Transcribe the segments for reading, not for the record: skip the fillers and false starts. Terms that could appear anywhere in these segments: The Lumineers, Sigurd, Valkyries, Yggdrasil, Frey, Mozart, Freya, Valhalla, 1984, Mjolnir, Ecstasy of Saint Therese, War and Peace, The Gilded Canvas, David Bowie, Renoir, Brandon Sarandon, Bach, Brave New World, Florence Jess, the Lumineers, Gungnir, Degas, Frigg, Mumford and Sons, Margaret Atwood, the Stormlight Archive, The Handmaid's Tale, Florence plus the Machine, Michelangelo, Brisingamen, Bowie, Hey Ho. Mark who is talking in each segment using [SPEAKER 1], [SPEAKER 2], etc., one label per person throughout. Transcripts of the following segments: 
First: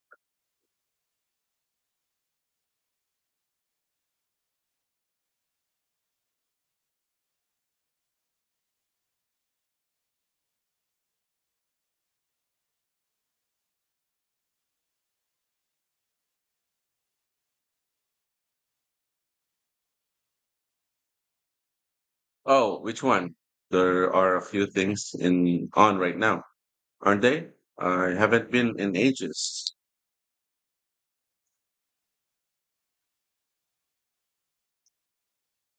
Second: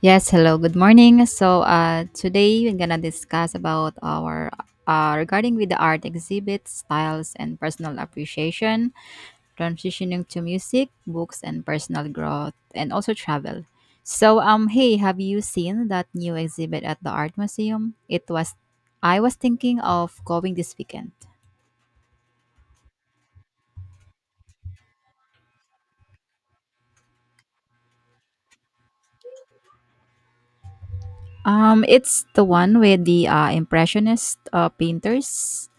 [SPEAKER 1] Yes, hello, good morning. Today we're gonna discuss about our regarding with the art exhibits, styles, and personal appreciation, transitioning to music, books, and personal growth, and also travel. Hey, have you seen that new exhibit at the art museum? I was thinking of going this weekend.
[SPEAKER 2] Oh, which one? There are a few things in on right now, aren't they? I haven't been in ages.
[SPEAKER 1] It's the one with the impressionist painters.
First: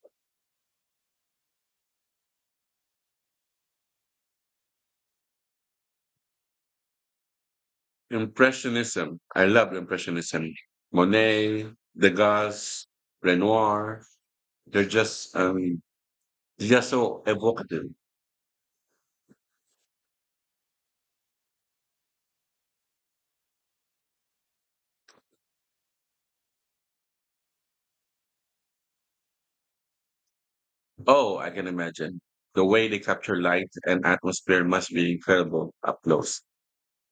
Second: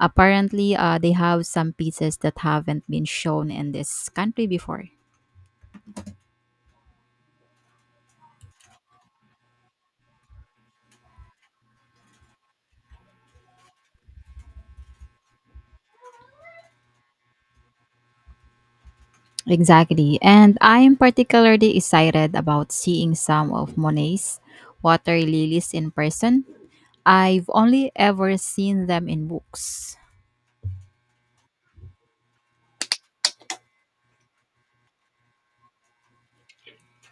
[SPEAKER 1] Apparently, they have some pieces that haven't been shown in this country before.
[SPEAKER 2] Impressionism. I love Impressionism. Monet, Degas, Renoir. They're just um they're just so evocative.
[SPEAKER 1] Exactly. And I am particularly excited about seeing some of Monet's water lilies in person. I've only ever seen them in books.
[SPEAKER 2] Oh, I can imagine. The way they capture light and atmosphere must be incredible up close.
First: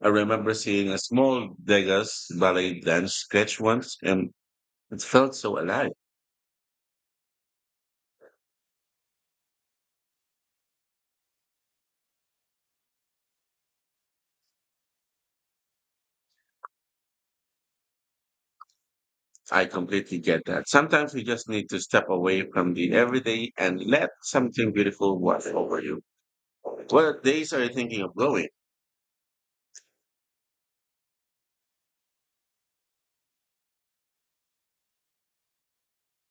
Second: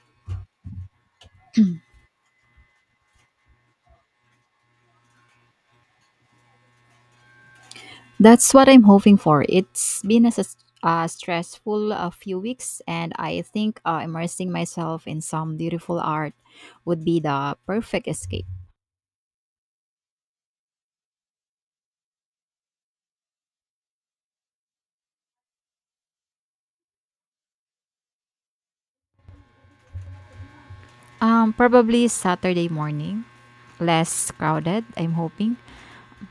[SPEAKER 2] I remember seeing a small Degas ballet dance sketch once and it felt so alive.
[SPEAKER 1] That's what I'm hoping for. It's been a stressful a few weeks, and I think immersing myself in some beautiful art would be the perfect escape.
[SPEAKER 2] I completely get that. Sometimes you just need to step away from the everyday and let something beautiful wash over you. What days are you thinking of going?
[SPEAKER 1] Probably Saturday morning. Less crowded, I'm hoping.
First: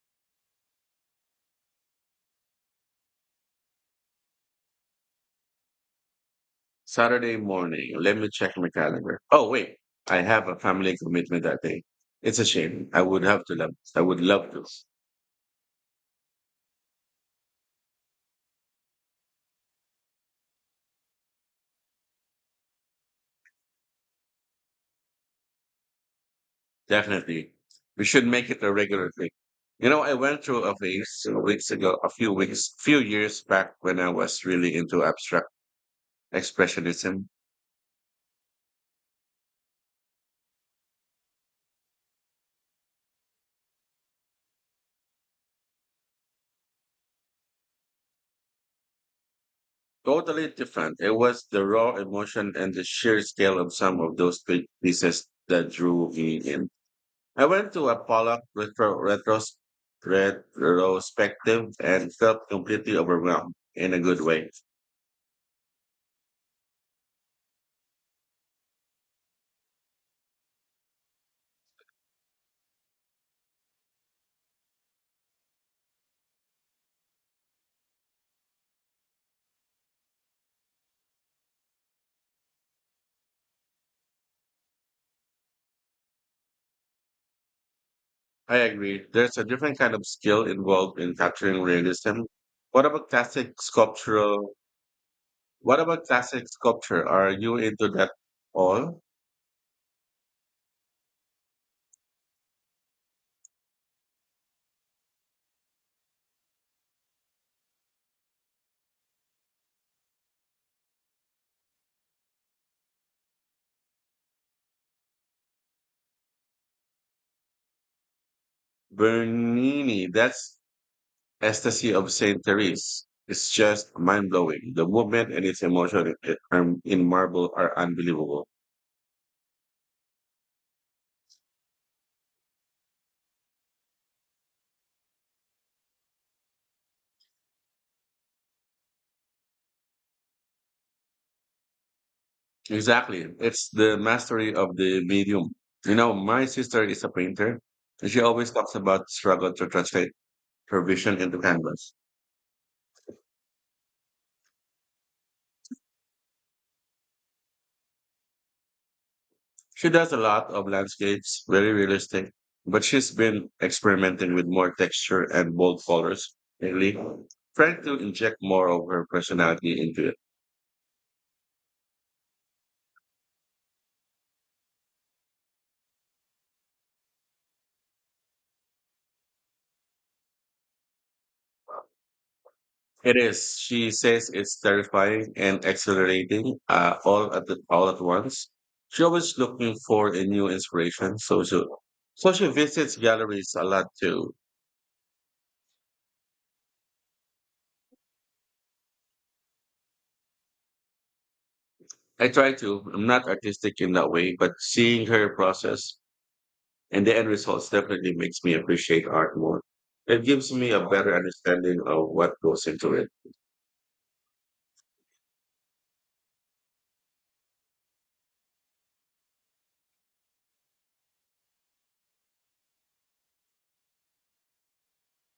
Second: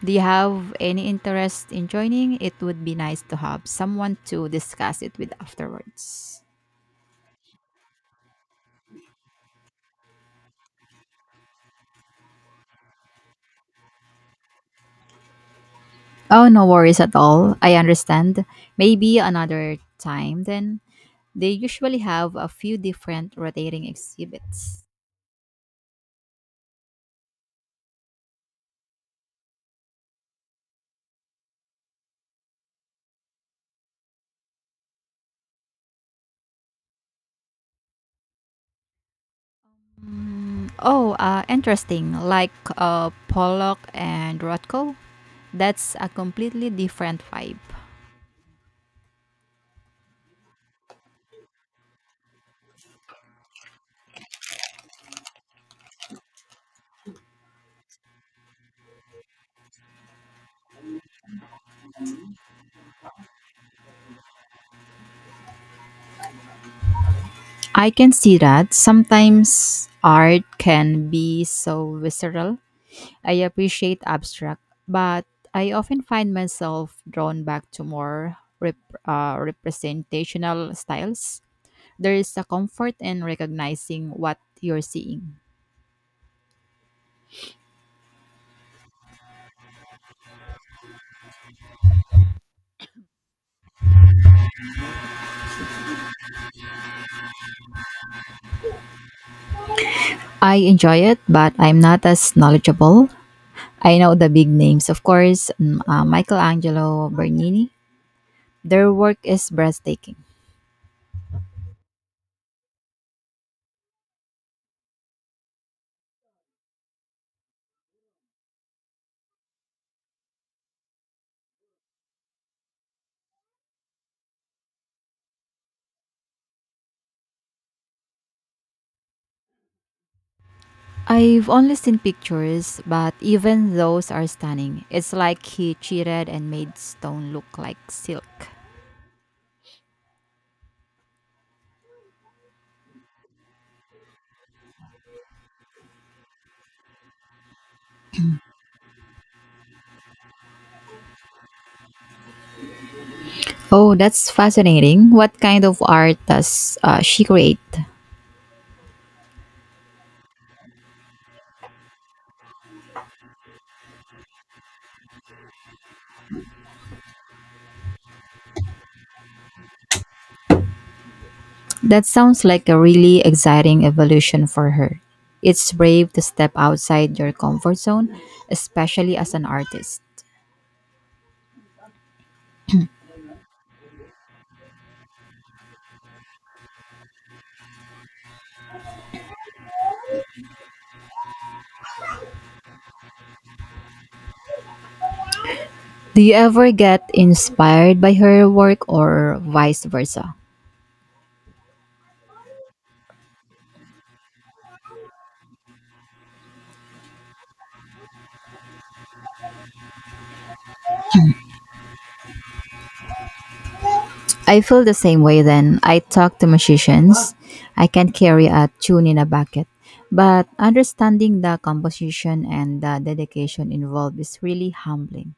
[SPEAKER 1] Do you have any interest in joining? It would be nice to have someone to discuss it with afterwards.
[SPEAKER 2] Saturday morning. Let me check my calendar. Oh wait, I have a family commitment that day. It's a shame. I would have to love. I would love to.
[SPEAKER 1] Oh, no worries at all. I understand. Maybe another time then. They usually have a few different rotating exhibits.
[SPEAKER 2] Definitely, we should make it a regular thing. You know, I went through a phase a weeks ago, a few weeks, few years back when I was really into abstract expressionism.
[SPEAKER 1] Mm, oh, interesting. Like Pollock and Rothko. That's a completely different vibe.
[SPEAKER 2] Totally different. It was the raw emotion and the sheer scale of some of those big pieces that drew me in. I went to a Pollock retrospective and felt completely overwhelmed in a good way.
[SPEAKER 1] I can see that sometimes art can be so visceral. I appreciate abstract, but I often find myself drawn back to more representational styles. There is a comfort in recognizing what you're seeing.
[SPEAKER 2] I agree. There's a different kind of skill involved in capturing realism. What about classic sculptural? What about classic sculpture? Are you into that all?
[SPEAKER 1] I enjoy it, but I'm not as knowledgeable. I know the big names, of course, Michelangelo, Bernini. Their work is breathtaking.
[SPEAKER 2] Bernini, that's Ecstasy of Saint Therese is just mind blowing. The movement and its emotion in marble are unbelievable.
[SPEAKER 1] I've only seen pictures, but even those are stunning. It's like he cheated and made stone look like silk.
[SPEAKER 2] Exactly. It's the mastery of the medium. You know, my sister is a painter and she always talks about struggle to translate her vision into canvas.
[SPEAKER 1] Oh, that's fascinating. What kind of art does she create?
[SPEAKER 2] She does a lot of landscapes, very realistic, but she's been experimenting with more texture and bold colors lately, trying to inject more of her personality into it.
[SPEAKER 1] That sounds like a really exciting evolution for her. It's brave to step outside your comfort zone, especially as an artist.
[SPEAKER 2] It is. She says it's terrifying and exhilarating all all at once. She always looking for a new inspiration, so she visits galleries a lot too.
[SPEAKER 1] Do you ever get inspired by her work or vice versa?
[SPEAKER 2] I try to. I'm not artistic in that way, but seeing her process and the end results definitely makes me appreciate art more. It gives me a better understanding of what goes into it.
[SPEAKER 1] I feel the same way then. I talk to musicians. I can't carry a tune in a bucket. But understanding the composition and the dedication involved is really humbling.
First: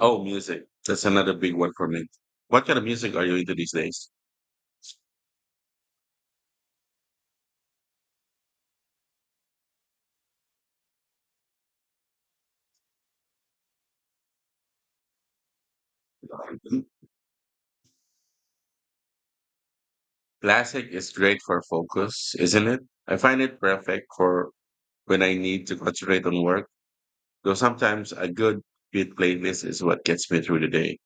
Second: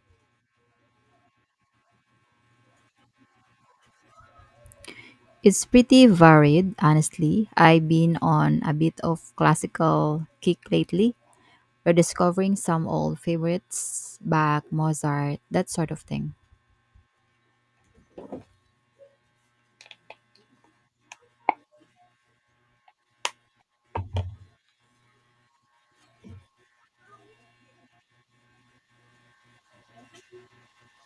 [SPEAKER 2] Oh, music. That's another big one for me. What kind of music are you into these days?
[SPEAKER 1] It's pretty varied, honestly. I've been on a bit of classical kick lately, rediscovering some old favorites, Bach, Mozart, that sort of thing.
[SPEAKER 2] Classic is great for focus, isn't it? I find it perfect for when I need to concentrate on work, though sometimes a good beat playlist is what gets me through the day.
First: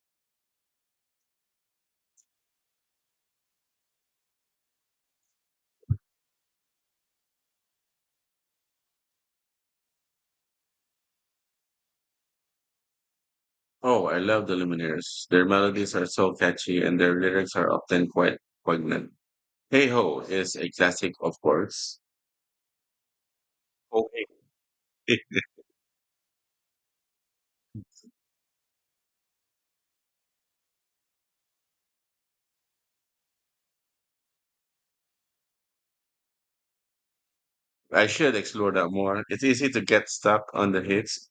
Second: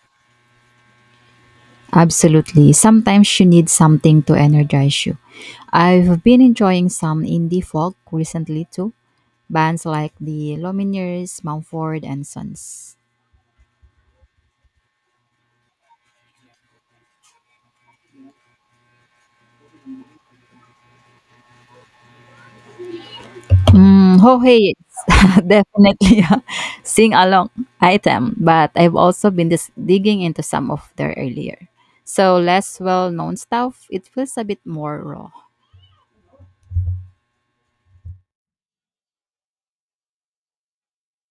[SPEAKER 1] Absolutely. Sometimes you need something to energize you. I've been enjoying some indie folk recently too, bands like the Lumineers, Mumford and Sons.
[SPEAKER 2] Oh, I love the Lumineers. Their melodies are so catchy and their lyrics are often quite poignant. Hey Ho is a classic, of course. Oh,
[SPEAKER 1] Mm,
[SPEAKER 2] hey.
[SPEAKER 1] Hohei is definitely a sing-along item, but I've also been digging into some of their earlier, so less well-known stuff. It feels a bit more raw.
[SPEAKER 2] I should explore that more. It's easy to get stuck on the hits.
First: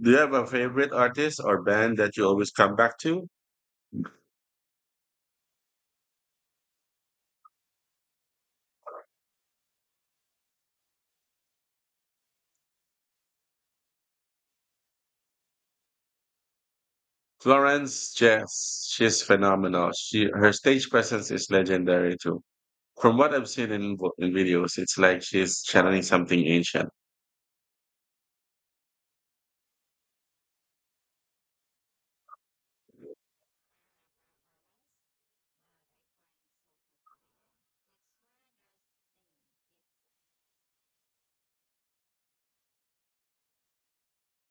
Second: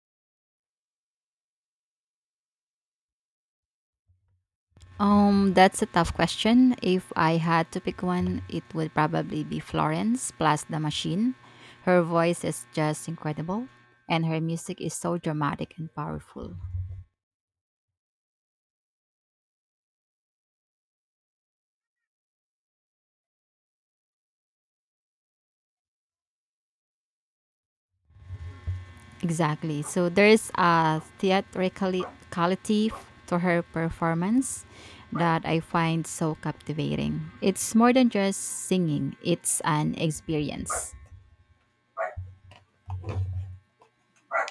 [SPEAKER 2] Do you have a favorite artist or band that you always come back to?
[SPEAKER 1] That's a tough question. If I had to pick one, it would probably be Florence plus the Machine. Her voice is just incredible, and her music is so dramatic and powerful.
[SPEAKER 2] Florence Jess, she's phenomenal. She her stage presence is legendary too. From what I've seen in in videos, it's like she's channeling something ancient.
[SPEAKER 1] Exactly. So there's a theatricality to her performance that I find so captivating. It's more than just singing, it's an experience.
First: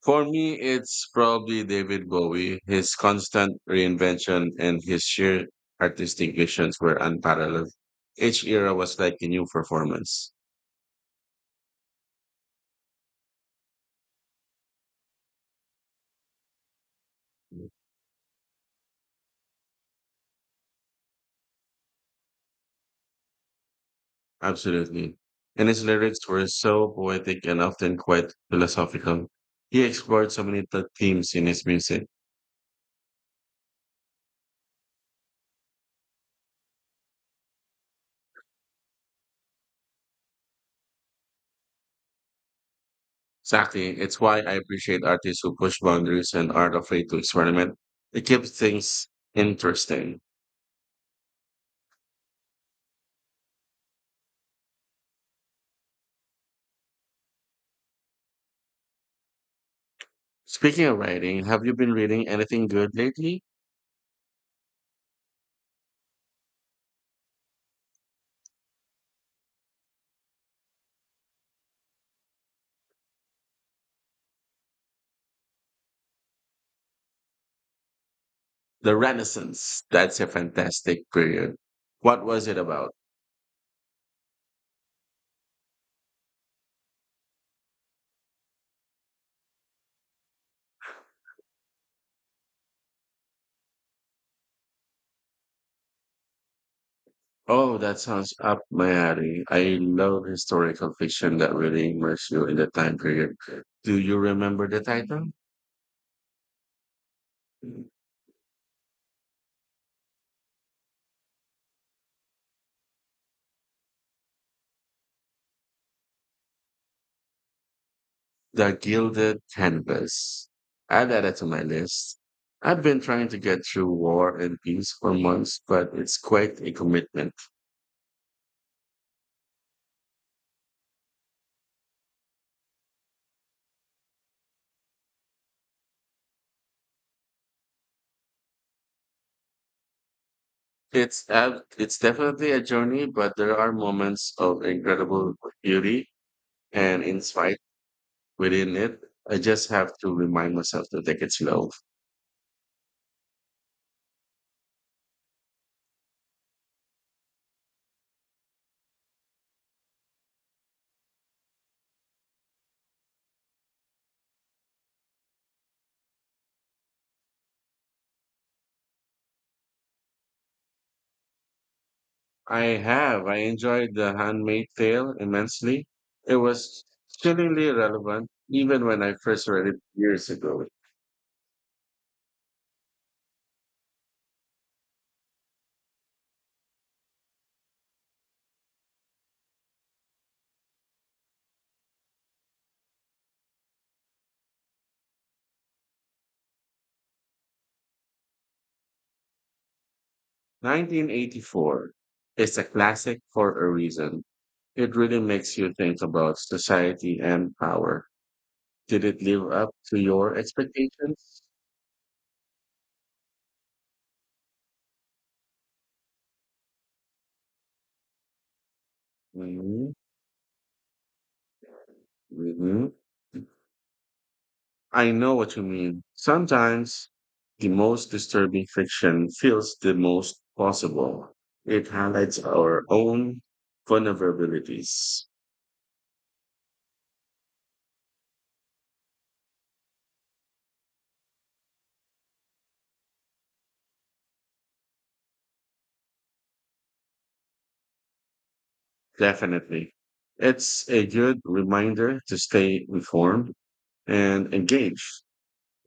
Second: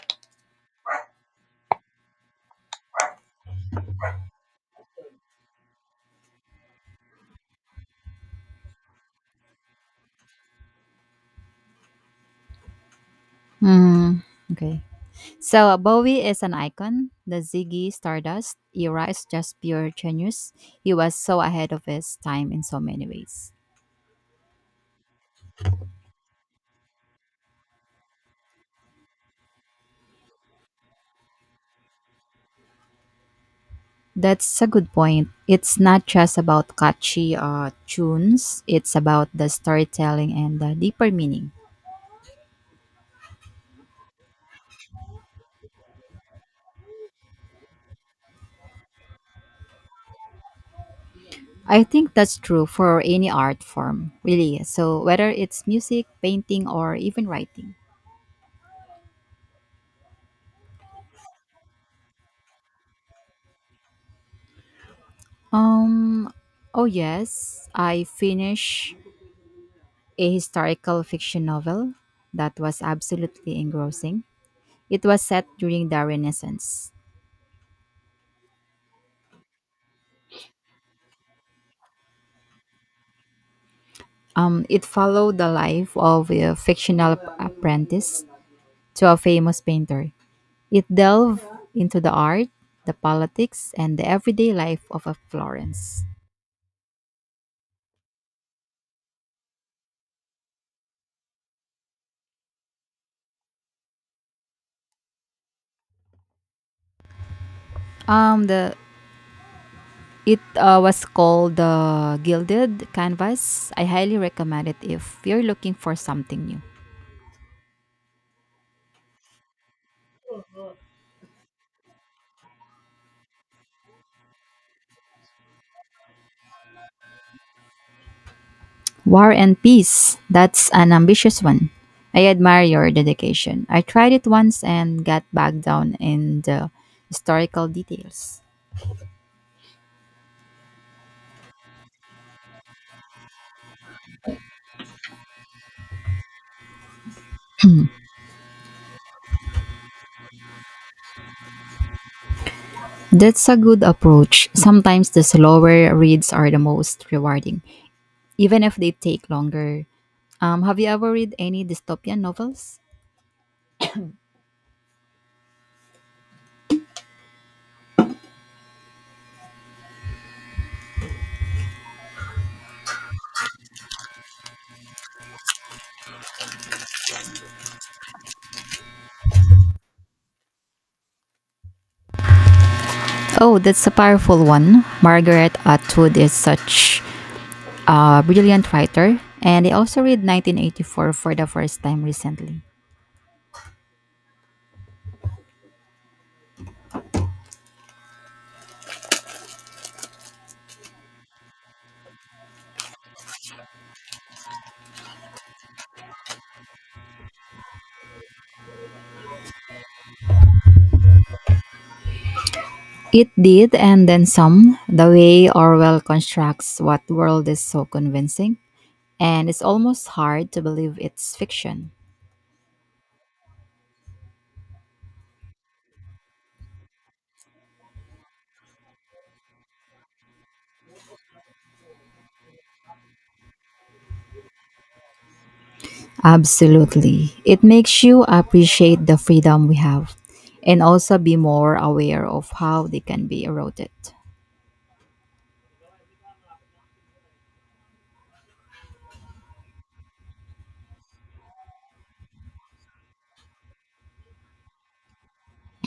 [SPEAKER 2] For me, it's probably David Bowie. His constant reinvention and his sheer artistic visions were unparalleled. Each era was like a new performance.
[SPEAKER 1] Mm, okay. So Bowie is an icon. The Ziggy Stardust era is just pure genius. He was so ahead of his time in so many ways.
[SPEAKER 2] Absolutely. And his lyrics were so poetic and often quite philosophical. He explored so many themes in his music.
[SPEAKER 1] That's a good point. It's not just about catchy tunes, it's about the storytelling and the deeper meaning.
[SPEAKER 2] Exactly. It's why I appreciate artists who push boundaries and aren't afraid to experiment. It keeps things interesting.
[SPEAKER 1] I think that's true for any art form, really. So whether it's music, painting, or even writing.
[SPEAKER 2] Speaking of writing, have you been reading anything good lately?
[SPEAKER 1] Um, oh yes, I finished a historical fiction novel that was absolutely engrossing. It was set during the Renaissance.
[SPEAKER 2] The Renaissance. That's a fantastic period. What was it about?
[SPEAKER 1] It followed the life of a fictional apprentice to a famous painter. It delved into the art, the politics, and the everyday life of a Florence.
[SPEAKER 2] Oh, that sounds up my alley. I love historical fiction that really immerses you in the time period. Do you remember the title?
[SPEAKER 1] The It was called the Gilded Canvas. I highly recommend it if you're looking for something new.
[SPEAKER 2] The Gilded Canvas. Add that to my list. I've been trying to get through War and Peace for months, but it's quite a commitment.
[SPEAKER 1] War and Peace. That's an ambitious one. I admire your dedication. I tried it once and got bogged down in the historical details.
[SPEAKER 2] It's definitely a journey, but there are moments of incredible beauty and insight within it. I just have to remind myself to take it slow.
[SPEAKER 1] That's a good approach. Sometimes the slower reads are the most rewarding, even if they take longer. Have you ever read any dystopian novels?
[SPEAKER 2] I have. I enjoyed The Handmaid's Tale immensely. It was chillingly relevant even when I first read it years ago.
[SPEAKER 1] Oh, that's a powerful one. Margaret Atwood is such a brilliant writer, and I also read 1984 for the first time recently.
[SPEAKER 2] 1984 is a classic for a reason. It really makes you think about society and power. Did it live up to your expectations?
[SPEAKER 1] It did, and then some, the way Orwell constructs what world is so convincing, and it's
[SPEAKER 2] Hmm,
[SPEAKER 1] almost hard to believe it's fiction.
[SPEAKER 2] I know what you mean. Sometimes the most disturbing fiction feels the most possible. It highlights our own vulnerabilities.
[SPEAKER 1] Absolutely. It makes you appreciate the freedom we have and also be more aware of how they can be eroded.
[SPEAKER 2] Definitely. It's a good reminder to stay informed and engaged.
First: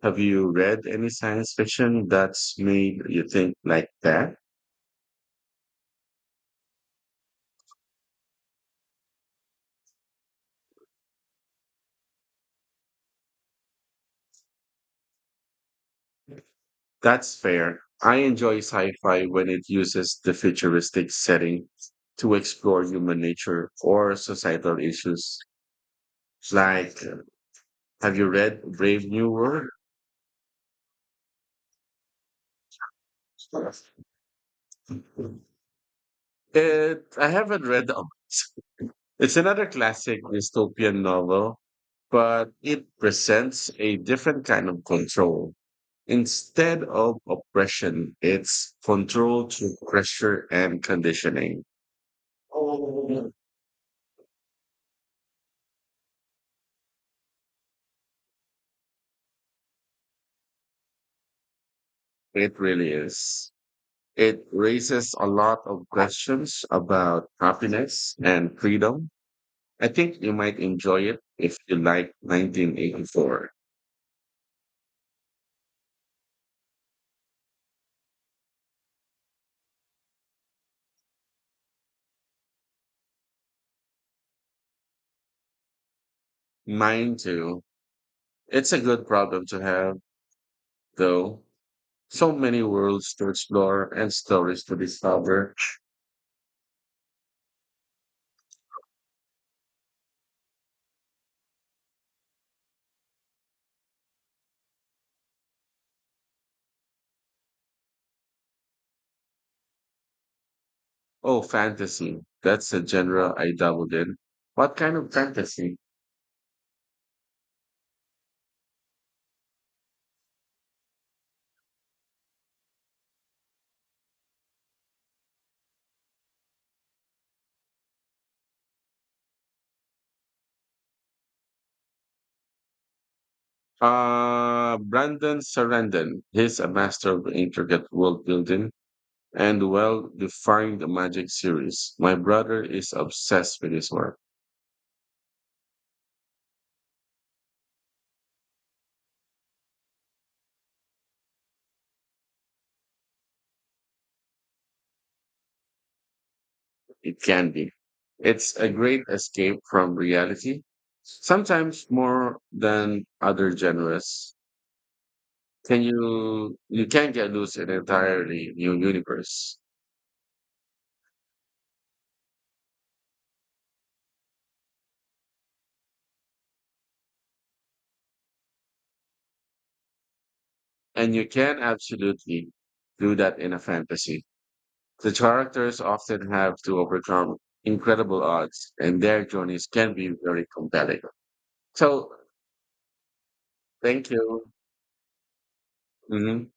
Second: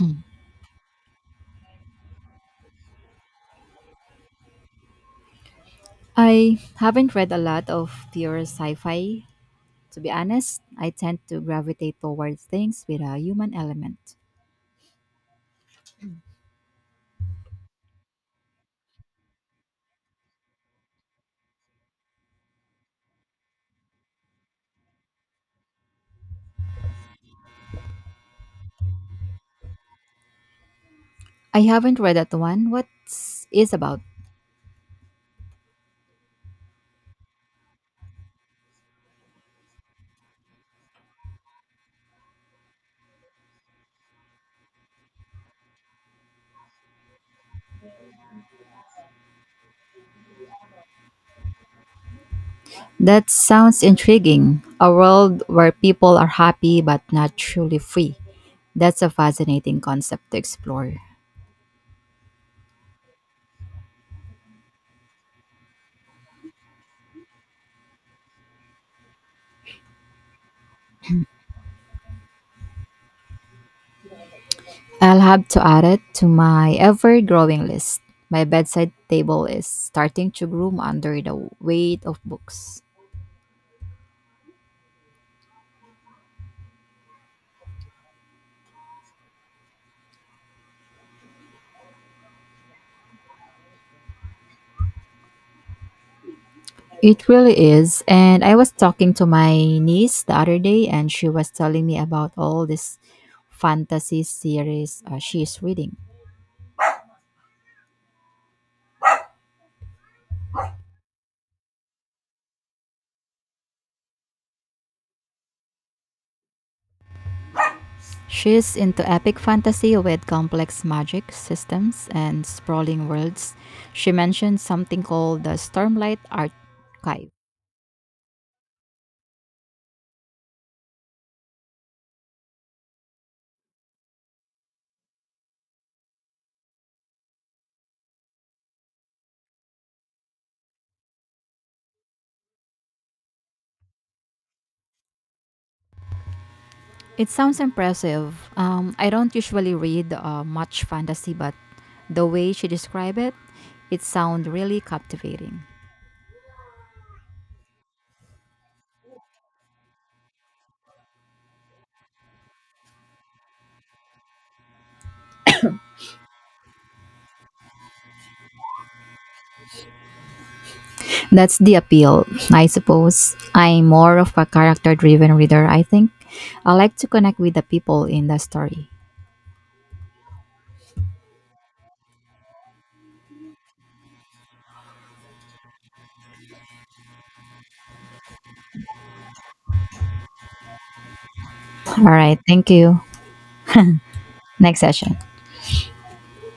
[SPEAKER 2] Have you read any science fiction that's made you think like that?
[SPEAKER 1] I haven't read a lot of pure sci fi. To be honest, I tend to gravitate towards things with a human element.
[SPEAKER 2] That's fair. I enjoy sci fi when it uses the futuristic setting to explore human nature or societal issues. Like, have you read Brave New World?
[SPEAKER 1] I haven't read that one. What's is about?
[SPEAKER 2] It, I haven't read the It's another classic dystopian novel, but it presents a different kind of control. Instead of oppression, it's control through pressure and conditioning.
[SPEAKER 1] That sounds intriguing. A world where people are happy but not truly free. That's a fascinating concept to explore.
[SPEAKER 2] It really is. It raises a lot of questions about happiness and freedom. I think you might enjoy it if you like 1984.
[SPEAKER 1] I'll have to add it to my ever-growing list. My bedside table is starting to groom under the weight of books.
[SPEAKER 2] Mine too. It's a good problem to have, though. So many worlds to explore and stories to discover.
[SPEAKER 1] It really is. And I was talking to my niece the other day and she was telling me about all this fantasy series she's reading.
[SPEAKER 2] Oh, fantasy. That's a genre I dabbled in. What kind of fantasy?
[SPEAKER 1] She's into epic fantasy with complex magic systems and sprawling worlds. She mentioned something called the Stormlight Archive.
[SPEAKER 2] Brandon Sarandon. He's a master of intricate world building and well defined magic series. My brother is obsessed with his work.
[SPEAKER 1] It sounds impressive. I don't usually read much fantasy, but the way she described it, it sounds really captivating.
[SPEAKER 2] It can be. It's a great escape from reality, sometimes more than other genres. Can you You can get loose in an entirely new universe.
[SPEAKER 1] That's the appeal, I suppose. I'm more of a character driven reader, I think. I like to connect with the people in the story.
[SPEAKER 2] And you can absolutely do that in a fantasy. The characters often have to overcome incredible odds and their journeys can be very compelling.
[SPEAKER 1] All
[SPEAKER 2] So
[SPEAKER 1] right, thank you.
[SPEAKER 2] thank you.
[SPEAKER 1] Next session.
[SPEAKER 2] Mhm.